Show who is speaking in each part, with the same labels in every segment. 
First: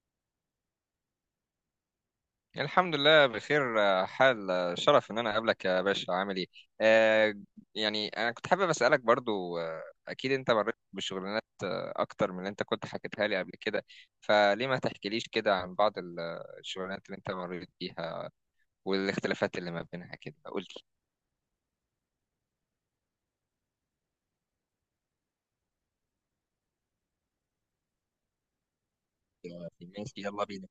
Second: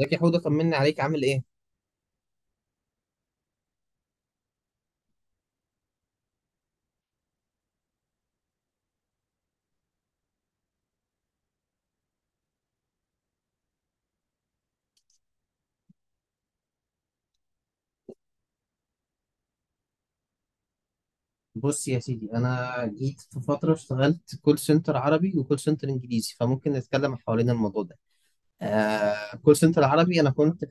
Speaker 1: ازيك يا حوده؟ طمني عليك، عامل ايه؟
Speaker 2: الحمد لله بخير، حال، شرف ان انا اقابلك يا باشا. عامل ايه؟ آه، يعني انا كنت حابب اسالك برضو. اكيد انت مريت بشغلانات اكتر من اللي انت كنت حكيتها لي قبل كده. فليه ما تحكيليش كده عن بعض الشغلانات اللي انت مريت بيها والاختلافات اللي ما بينها كده؟ قلت
Speaker 1: بص يا سيدي، انا جيت في فتره اشتغلت كول سنتر عربي وكول سنتر انجليزي، فممكن نتكلم حوالين الموضوع ده. آه كول سنتر عربي
Speaker 2: ماشي،
Speaker 1: انا
Speaker 2: يلا
Speaker 1: كنت.
Speaker 2: بينا.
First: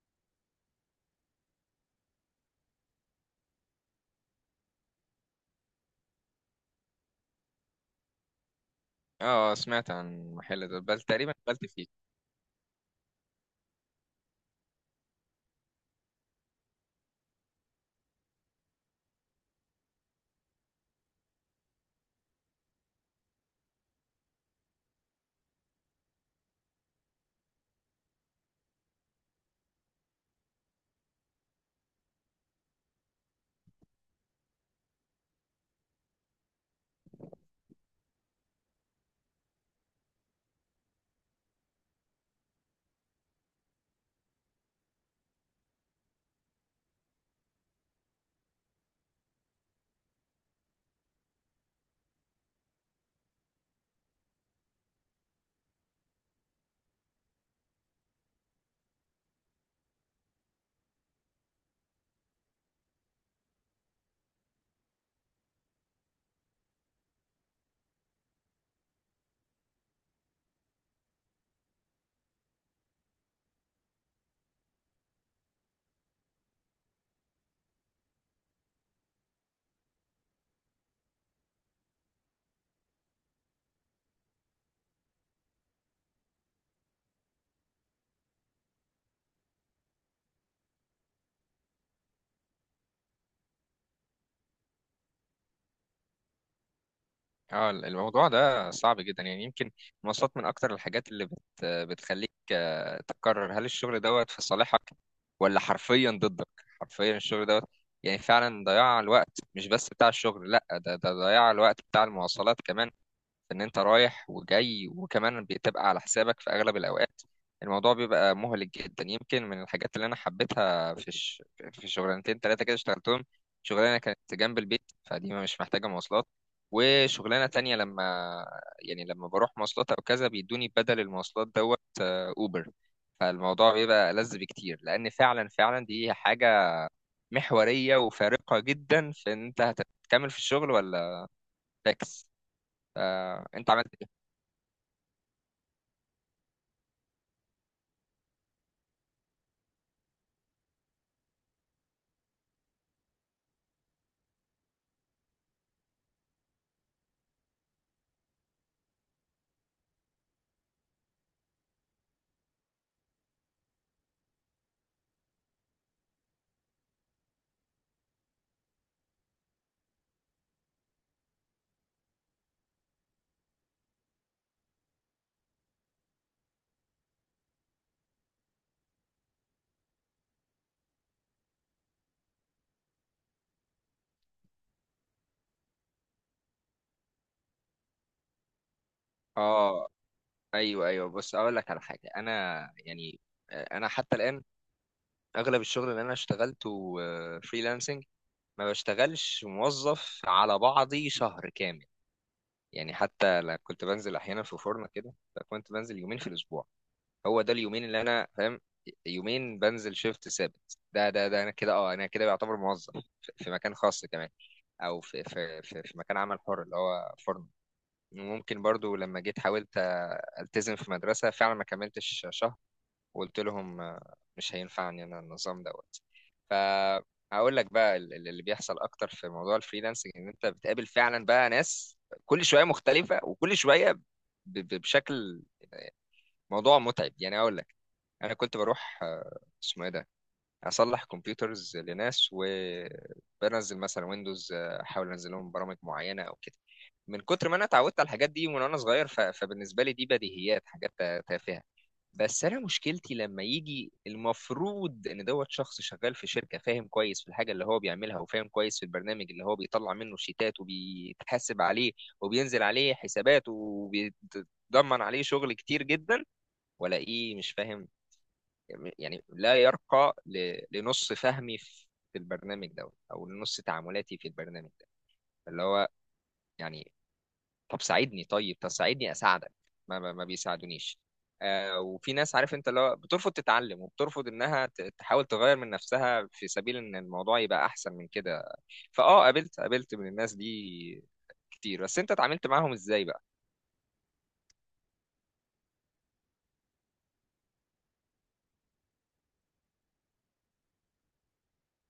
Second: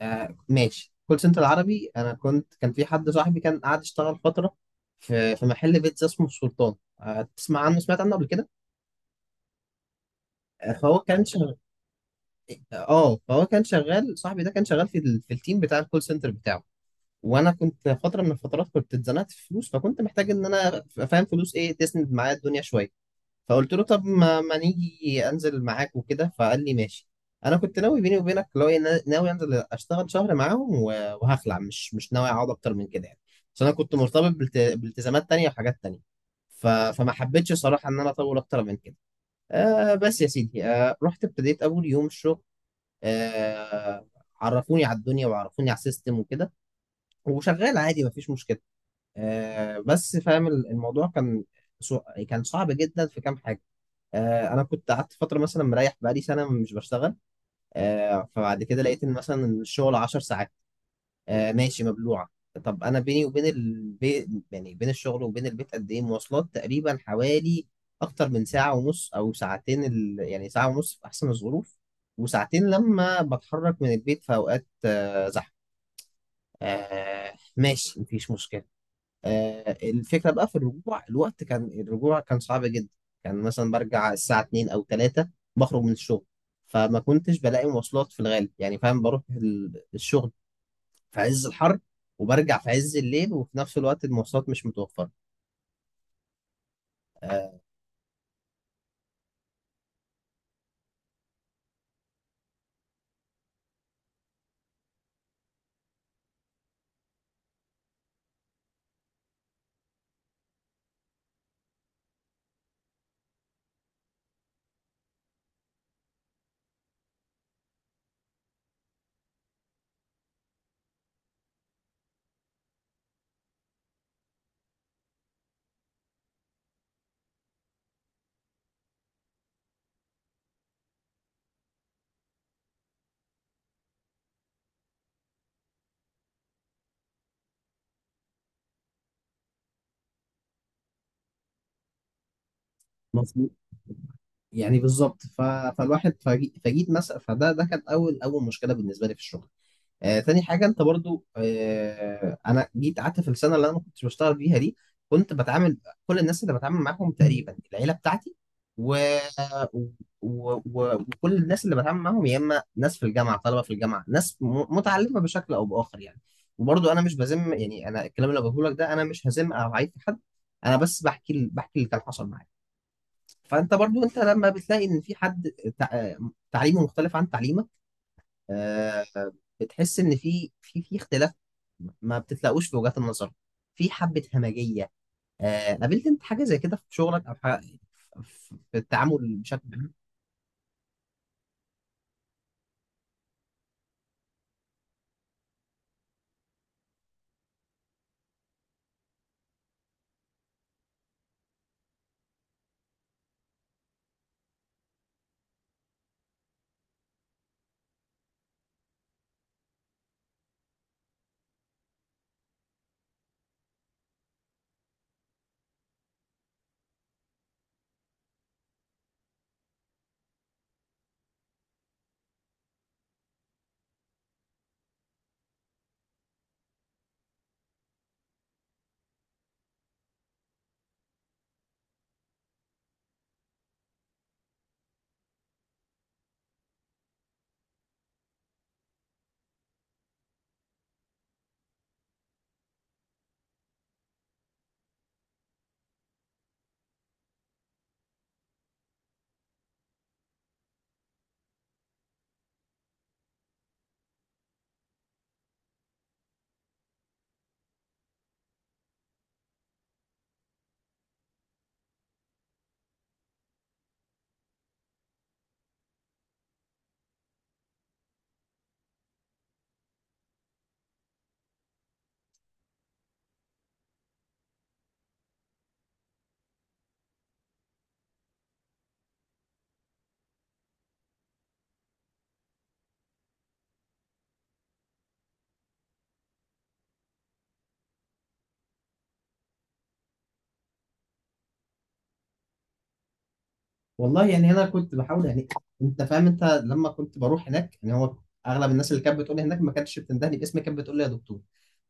Speaker 1: ماشي، كول سنتر عربي انا كنت، كان في حد صاحبي كان قاعد يشتغل فتره في محل بيتزا اسمه السلطان. آه، تسمع عنه؟ سمعت عنه قبل كده؟
Speaker 2: اه، سمعت عن المحل
Speaker 1: آه،
Speaker 2: ده
Speaker 1: فهو
Speaker 2: بل
Speaker 1: كان
Speaker 2: تقريبا
Speaker 1: شغال.
Speaker 2: قبلت فيه.
Speaker 1: اه فهو كان شغال، صاحبي ده كان شغال في في التيم بتاع الكول سنتر بتاعه. وانا كنت فتره من الفترات كنت اتزنقت في فلوس، فكنت محتاج ان انا ابقى فاهم فلوس ايه تسند معايا الدنيا شويه. فقلت له طب ما نيجي انزل معاك وكده، فقال لي ماشي. انا كنت ناوي بيني وبينك لو إيه، ناوي انزل اشتغل شهر معاهم وهخلع، مش ناوي اقعد اكتر من كده يعني. عشان انا كنت مرتبط بالتزامات تانية وحاجات تانية. فما حبيتش صراحه ان انا اطول اكتر من كده. آه بس يا سيدي، آه رحت ابتديت اول يوم الشغل. آه، عرفوني على الدنيا وعرفوني على السيستم وكده، وشغال عادي مفيش مشكله. آه، بس فاهم، الموضوع كان، سو- كان صعب جدا في كام حاجه. آه، انا كنت قعدت فتره، مثلا مريح بقالي سنه مش بشتغل. آه، فبعد كده لقيت ان مثلا الشغل 10 ساعات. آه، ماشي مبلوعه. طب انا بيني وبين البيت، يعني بين الشغل وبين البيت قد ايه مواصلات؟ تقريبا حوالي اكتر من ساعه ونص او ساعتين، يعني ساعه ونص في احسن الظروف، وساعتين لما بتحرك من البيت في اوقات آه، زحمه. آه، ماشي مفيش مشكله. آه، الفكرة بقى في الرجوع، الوقت كان الرجوع كان صعب جدا. كان مثلا برجع الساعة 2 أو 3، بخرج من الشغل فما كنتش بلاقي مواصلات في الغالب، يعني فاهم بروح الشغل في عز الحر، وبرجع في عز الليل، وفي نفس الوقت المواصلات مش متوفرة. آه،
Speaker 2: اه، الموضوع ده صعب جدا يعني. يمكن المواصلات من اكتر الحاجات اللي بتخليك تقرر هل الشغل دوت في صالحك ولا حرفيا ضدك. حرفيا الشغل دوت يعني فعلا ضياع الوقت، مش بس بتاع الشغل، لا، ده ضياع الوقت بتاع المواصلات كمان، ان انت رايح وجاي، وكمان بتبقى على حسابك في اغلب الاوقات. الموضوع بيبقى مهلك جدا. يمكن من الحاجات اللي انا حبيتها في في شغلانتين ثلاثه كده اشتغلتهم: شغلانه كانت جنب البيت فدي مش محتاجه مواصلات، وشغلانه تانية لما، يعني لما بروح مواصلات او كذا بيدوني بدل المواصلات دوت، اوبر. فالموضوع بيبقى ألذ بكتير، لان فعلا فعلا دي حاجه محوريه وفارقه جدا في ان انت هتكمل في الشغل ولا فاكس.
Speaker 1: مظبوط،
Speaker 2: انت عملت ايه؟
Speaker 1: يعني بالظبط. فالواحد، فجيت مثلا، فده ده كان أول أول مشكلة بالنسبة لي في الشغل. آه، تاني حاجة، انت برضو آه انا جيت قعدت في السنة اللي انا ما كنتش بشتغل فيها دي، كنت بتعامل كل الناس اللي بتعامل معاهم تقريبا العيلة بتاعتي و... و... و... وكل الناس اللي بتعامل معاهم يا اما ناس في الجامعة، طلبة في الجامعة، ناس متعلمة بشكل او بآخر يعني. وبرضو انا مش بذم، يعني انا الكلام اللي بقوله لك ده انا مش هذم او هعيب في حد، انا بس بحكي بحكي اللي كان حصل معايا. فانت برضو انت لما بتلاقي ان في حد تع... تعليمه مختلف عن تعليمك، آه، بتحس ان في اختلاف، ما بتتلاقوش في وجهات النظر، في حبة همجية. آه، قابلت انت حاجة زي كده في شغلك او حاجة، في في التعامل بشكل
Speaker 2: اه،
Speaker 1: عام؟
Speaker 2: ايوه ايوه، بص اقول لك على حاجه. انا يعني، انا حتى الان اغلب الشغل اللي انا اشتغلته فريلانسنج. ما بشتغلش موظف على بعضي شهر كامل. يعني حتى لا كنت بنزل احيانا في فرن كده، فكنت بنزل يومين في الاسبوع. هو ده اليومين اللي انا فاهم، يومين بنزل شيفت ثابت. ده انا كده، اه انا كده بعتبر موظف في مكان خاص كمان، او في مكان عمل حر اللي هو فرن. ممكن برضو لما جيت حاولت التزم في مدرسه، فعلا ما كملتش شهر وقلت لهم مش هينفعني انا النظام دوت. فهقول لك بقى اللي بيحصل اكتر في موضوع الفريلانسنج ان انت بتقابل فعلا بقى ناس كل شويه مختلفه، وكل شويه بشكل، موضوع متعب يعني. اقول لك، انا كنت بروح، اسمه ايه ده، اصلح كمبيوترز لناس وبنزل مثلا ويندوز، احاول انزل لهم برامج معينه او كده. من كتر ما انا اتعودت على الحاجات دي من وانا صغير، فبالنسبه لي دي بديهيات، حاجات تافهه. بس انا مشكلتي لما يجي المفروض ان دوت شخص شغال في شركه، فاهم كويس في الحاجه اللي هو بيعملها، وفاهم كويس في البرنامج اللي هو بيطلع منه الشيتات وبيتحاسب عليه وبينزل عليه حسابات وبيتضمن عليه شغل كتير جدا، ولا ايه، مش فاهم، يعني لا يرقى لنص فهمي في البرنامج دوت او لنص تعاملاتي في البرنامج ده، اللي هو يعني طب ساعدني، طيب، طب ساعدني اساعدك. ما بيساعدونيش. آه، وفي ناس، عارف انت، اللي هو بترفض تتعلم وبترفض انها تحاول تغير من نفسها في سبيل ان الموضوع يبقى احسن من كده. فاه، قابلت من الناس دي كتير. بس انت اتعاملت معاهم ازاي بقى؟
Speaker 1: والله يعني انا كنت بحاول يعني. انت فاهم، انت لما كنت بروح هناك، يعني هو اغلب الناس اللي كانت بتقول لي هناك ما كانتش بتندهني باسمي، كانت بتقول لي يا دكتور.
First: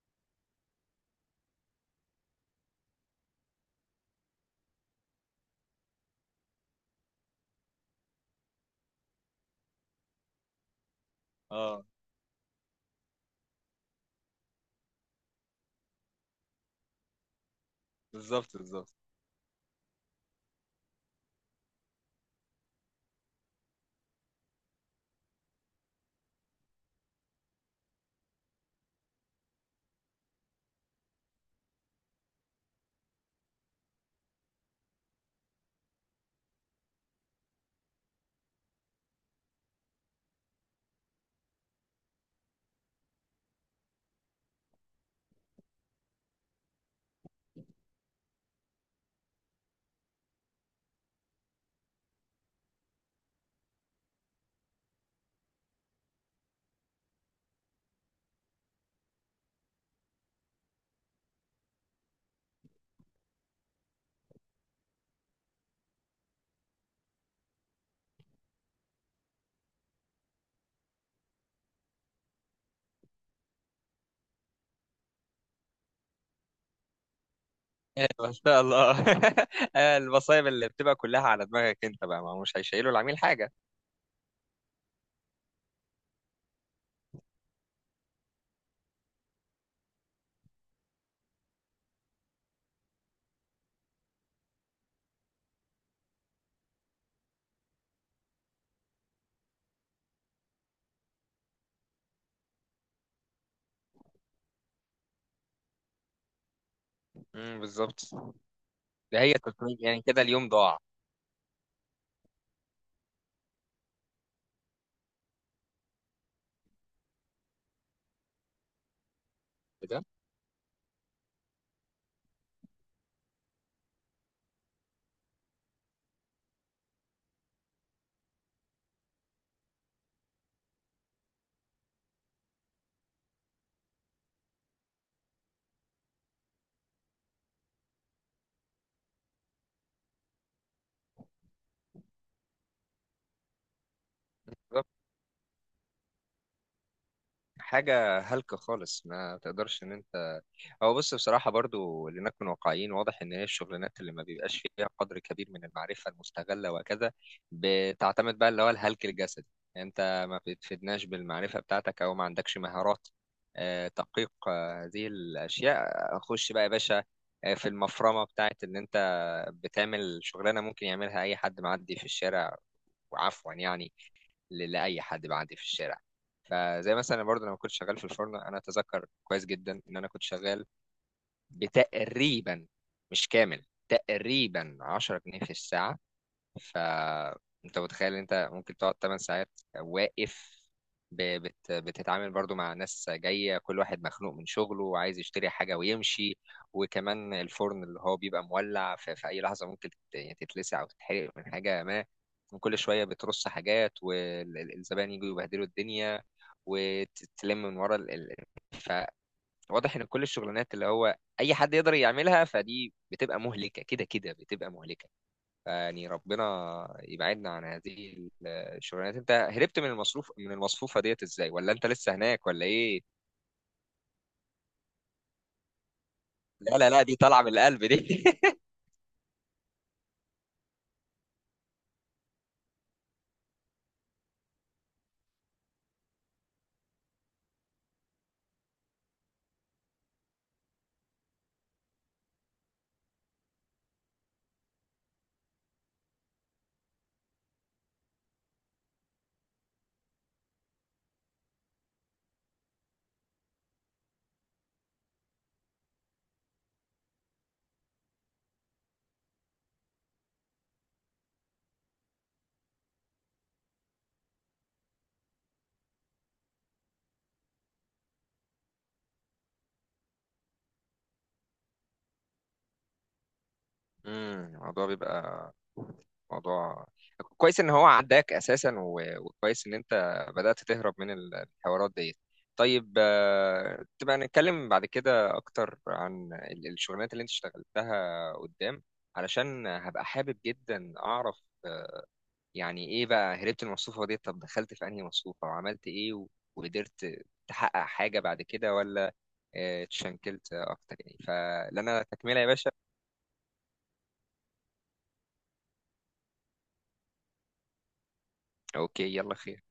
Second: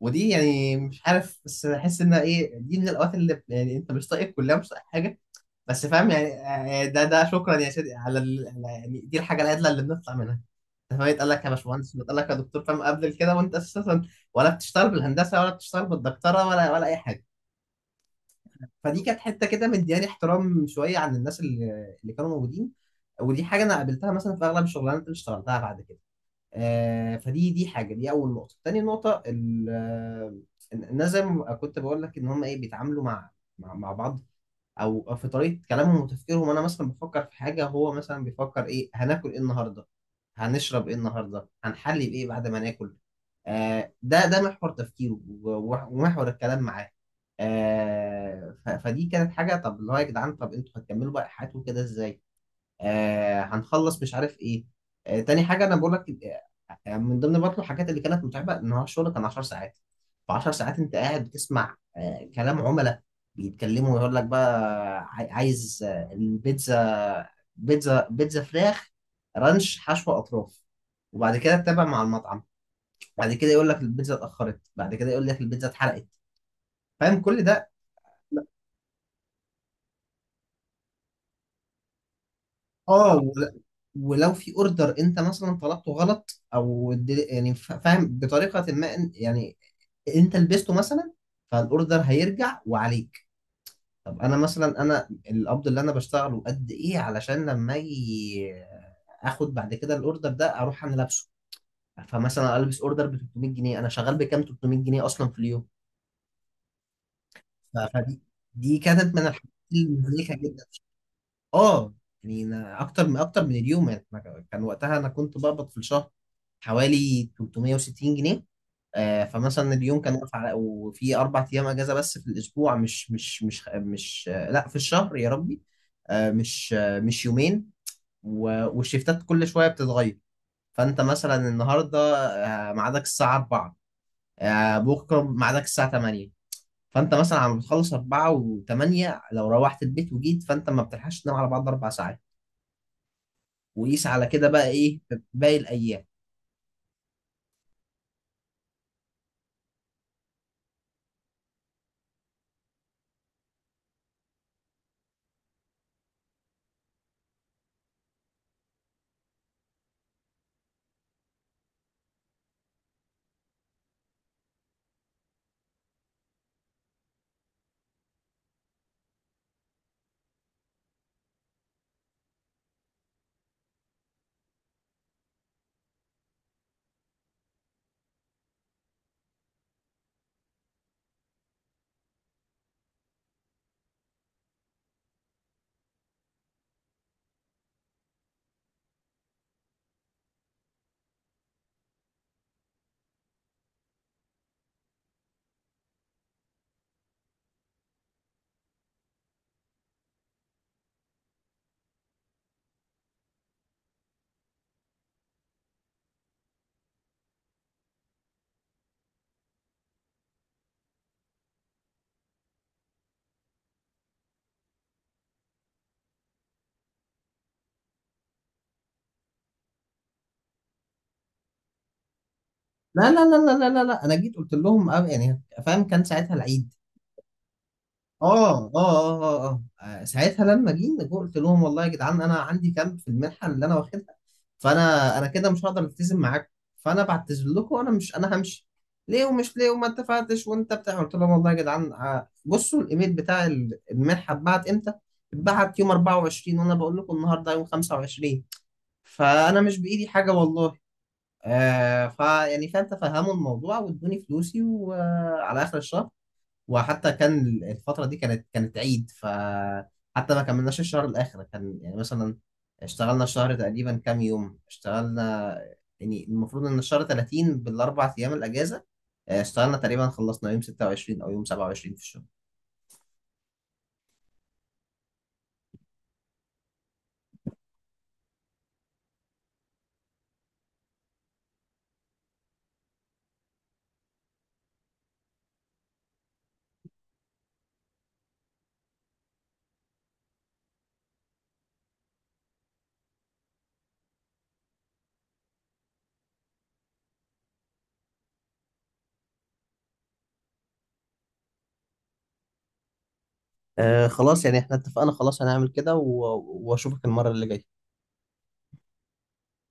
Speaker 1: ودي يعني مش عارف، بس احس انها ايه، دي من الاوقات اللي يعني انت مش طايق الكليه، مش طايق حاجه، بس فاهم يعني، آه، ده ده شكرا يا سيدي على يعني دي الحاجه الادنى اللي بنطلع منها. انت فاهم، يتقال لك يا
Speaker 2: اه،
Speaker 1: باشمهندس، ويتقال لك يا دكتور، فاهم قبل كده وانت اساسا ولا بتشتغل بالهندسه ولا بتشتغل بالدكتوره ولا اي حاجه.
Speaker 2: بالظبط بالظبط.
Speaker 1: فدي كانت حته كده مدياني احترام شويه عن الناس اللي كانوا موجودين. ودي حاجه انا قابلتها مثلا في اغلب الشغلانات اللي اشتغلتها بعد كده. آه، فدي دي حاجه، دي اول نقطه. تاني نقطه، الناس زي ما كنت بقول لك ان هم ايه، بيتعاملوا مع مع بعض، أو في طريقه كلامهم وتفكيرهم. انا مثلا بفكر في حاجه، هو مثلا بيفكر ايه هناكل ايه النهارده، هنشرب ايه النهارده، هنحلي بايه بعد ما ناكل. آه ده ده محور تفكيره ومحور الكلام معاه. آه فدي كانت حاجه، طب اللي هو يا جدعان، طب انتوا هتكملوا بقى حياتكم كده ازاي؟ آه هنخلص مش عارف ايه. آه تاني حاجه انا بقول لك من ضمن برضه الحاجات اللي كانت متعبه ان هو الشغل كان 10 ساعات. ف 10 ساعات انت قاعد بتسمع آه كلام عملاء بيتكلموا ويقول لك بقى، عايز آه، البيتزا، بيتزا، بيتزا فراخ رانش حشو اطراف. وبعد كده تتابع مع المطعم، بعد كده يقول لك البيتزا اتاخرت، بعد كده يقول لك البيتزا اتحرقت، فاهم كل ده.
Speaker 2: ما شاء الله المصايب اللي بتبقى كلها على دماغك انت بقى، ما هو مش هيشيلوا
Speaker 1: اه،
Speaker 2: العميل حاجه.
Speaker 1: ولو في اوردر انت مثلا طلبته غلط او يعني ف- فاهم بطريقه ما يعني انت لبسته مثلا، فالاوردر هيرجع وعليك. طب انا مثلا، انا القبض اللي انا بشتغله قد ايه علشان لما اجي اخد بعد كده الاوردر ده اروح انا لابسه؟ فمثلا البس اوردر ب 300 جنيه، انا شغال بكام؟ 300 جنيه اصلا في اليوم.
Speaker 2: امم،
Speaker 1: ف-
Speaker 2: بالظبط.
Speaker 1: فدي دي كانت
Speaker 2: ده
Speaker 1: من
Speaker 2: هي
Speaker 1: الحاجات
Speaker 2: 300، يعني كده
Speaker 1: المهلكه
Speaker 2: اليوم
Speaker 1: جدا.
Speaker 2: ضاع
Speaker 1: اه يعني أنا اكتر من اليوم، يعني أنا كان وقتها انا كنت بقبض في الشهر حوالي 360 جنيه. آه فمثلا اليوم
Speaker 2: كده.
Speaker 1: كان واقف على، وفي اربع ايام اجازه بس في الاسبوع، مش آه لا في الشهر يا ربي. آه مش يومين. والشيفتات كل شويه بتتغير. فانت مثلا النهارده آه ميعادك الساعه 4، آه بكره ميعادك الساعه 8. فانت مثلا عم بتخلص 4 و8، لو روحت البيت وجيت فانت ما بتلحقش تنام على بعض اربع ساعات. وقيس على كده بقى ايه في باقي الايام.
Speaker 2: حاجة هلكة خالص، ما تقدرش ان انت، هو بص، بصراحة برضو لنكن واقعيين، واضح ان هي الشغلانات اللي ما بيبقاش فيها قدر كبير من المعرفة المستغلة وكذا، بتعتمد بقى اللي هو الهلك الجسدي. يعني انت ما بتفيدناش بالمعرفة بتاعتك، او ما عندكش مهارات تحقيق هذه الاشياء. خش بقى يا باشا في المفرمة بتاعت ان انت بتعمل شغلانة ممكن يعملها اي حد معدي في الشارع، وعفوا يعني، لاي حد بعدي في الشارع. فزي مثلا برضه لما كنت شغال في الفرن، انا اتذكر كويس جدا ان انا كنت شغال بتقريبا، مش كامل، تقريبا 10 جنيه في الساعه. فانت متخيل إن انت ممكن تقعد 8 ساعات واقف، بتتعامل برضو مع ناس جاية كل واحد مخنوق من شغله وعايز يشتري حاجة ويمشي، وكمان الفرن اللي هو بيبقى مولع في أي لحظة ممكن تتلسع أو تتحرق من حاجة ما، وكل شوية بترص حاجات والزبائن يجوا يبهدلوا الدنيا، وتتلم من ورا فواضح إن كل الشغلانات اللي هو أي حد يقدر يعملها، فدي بتبقى مهلكة كده، كده بتبقى مهلكة يعني. ربنا يبعدنا عن هذه الشغلانات. انت هربت من المصروف، من المصفوفة ديت ازاي؟ ولا انت لسه هناك، ولا ايه؟
Speaker 1: لا، انا جيت قلت لهم أه، يعني فاهم كان ساعتها العيد.
Speaker 2: لا لا لا، دي طالعة من القلب دي.
Speaker 1: ساعتها لما جينا قلت لهم والله يا جدعان انا عندي كام في المنحه اللي انا واخدها، فانا كده مش هقدر التزم معاكم، فانا بعتذر لكم، وانا مش انا همشي ليه ومش ليه وما اتفقتش وانت بتاع. قلت لهم والله يا جدعان آه، بصوا الايميل بتاع المنحه اتبعت امتى، اتبعت يوم 24 وانا بقول لكم النهارده يوم 25، فانا مش بايدي حاجه والله. آه فا يعني فاهم، تفهموا الموضوع وادوني فلوسي وعلى اخر الشهر. وحتى كان الفتره دي كانت عيد، فحتى ما كملناش الشهر الاخر، كان يعني مثلا اشتغلنا الشهر تقريبا كام يوم اشتغلنا، يعني المفروض ان الشهر 30 بالاربع ايام الاجازه، آه، اشتغلنا تقريبا خلصنا يوم 26 او يوم 27 في الشهر.
Speaker 2: امم، الموضوع بيبقى موضوع كويس ان هو عداك اساسا، وكويس ان انت بدأت تهرب من الحوارات ديت. طيب تبقى نتكلم بعد كده اكتر عن الشغلانات اللي انت اشتغلتها قدام، علشان هبقى حابب جدا اعرف يعني ايه بقى هربت من المصفوفة دي، طب دخلت في انهي مصفوفة وعملت ايه، و... وقدرت تحقق حاجة بعد كده، ولا اتشنكلت اكتر؟ يعني فلنا تكملة يا باشا.
Speaker 1: آه خلاص، يعني احنا اتفقنا خلاص، هنعمل كده واشوفك المره اللي جايه.
Speaker 2: اوكي، يلا خير.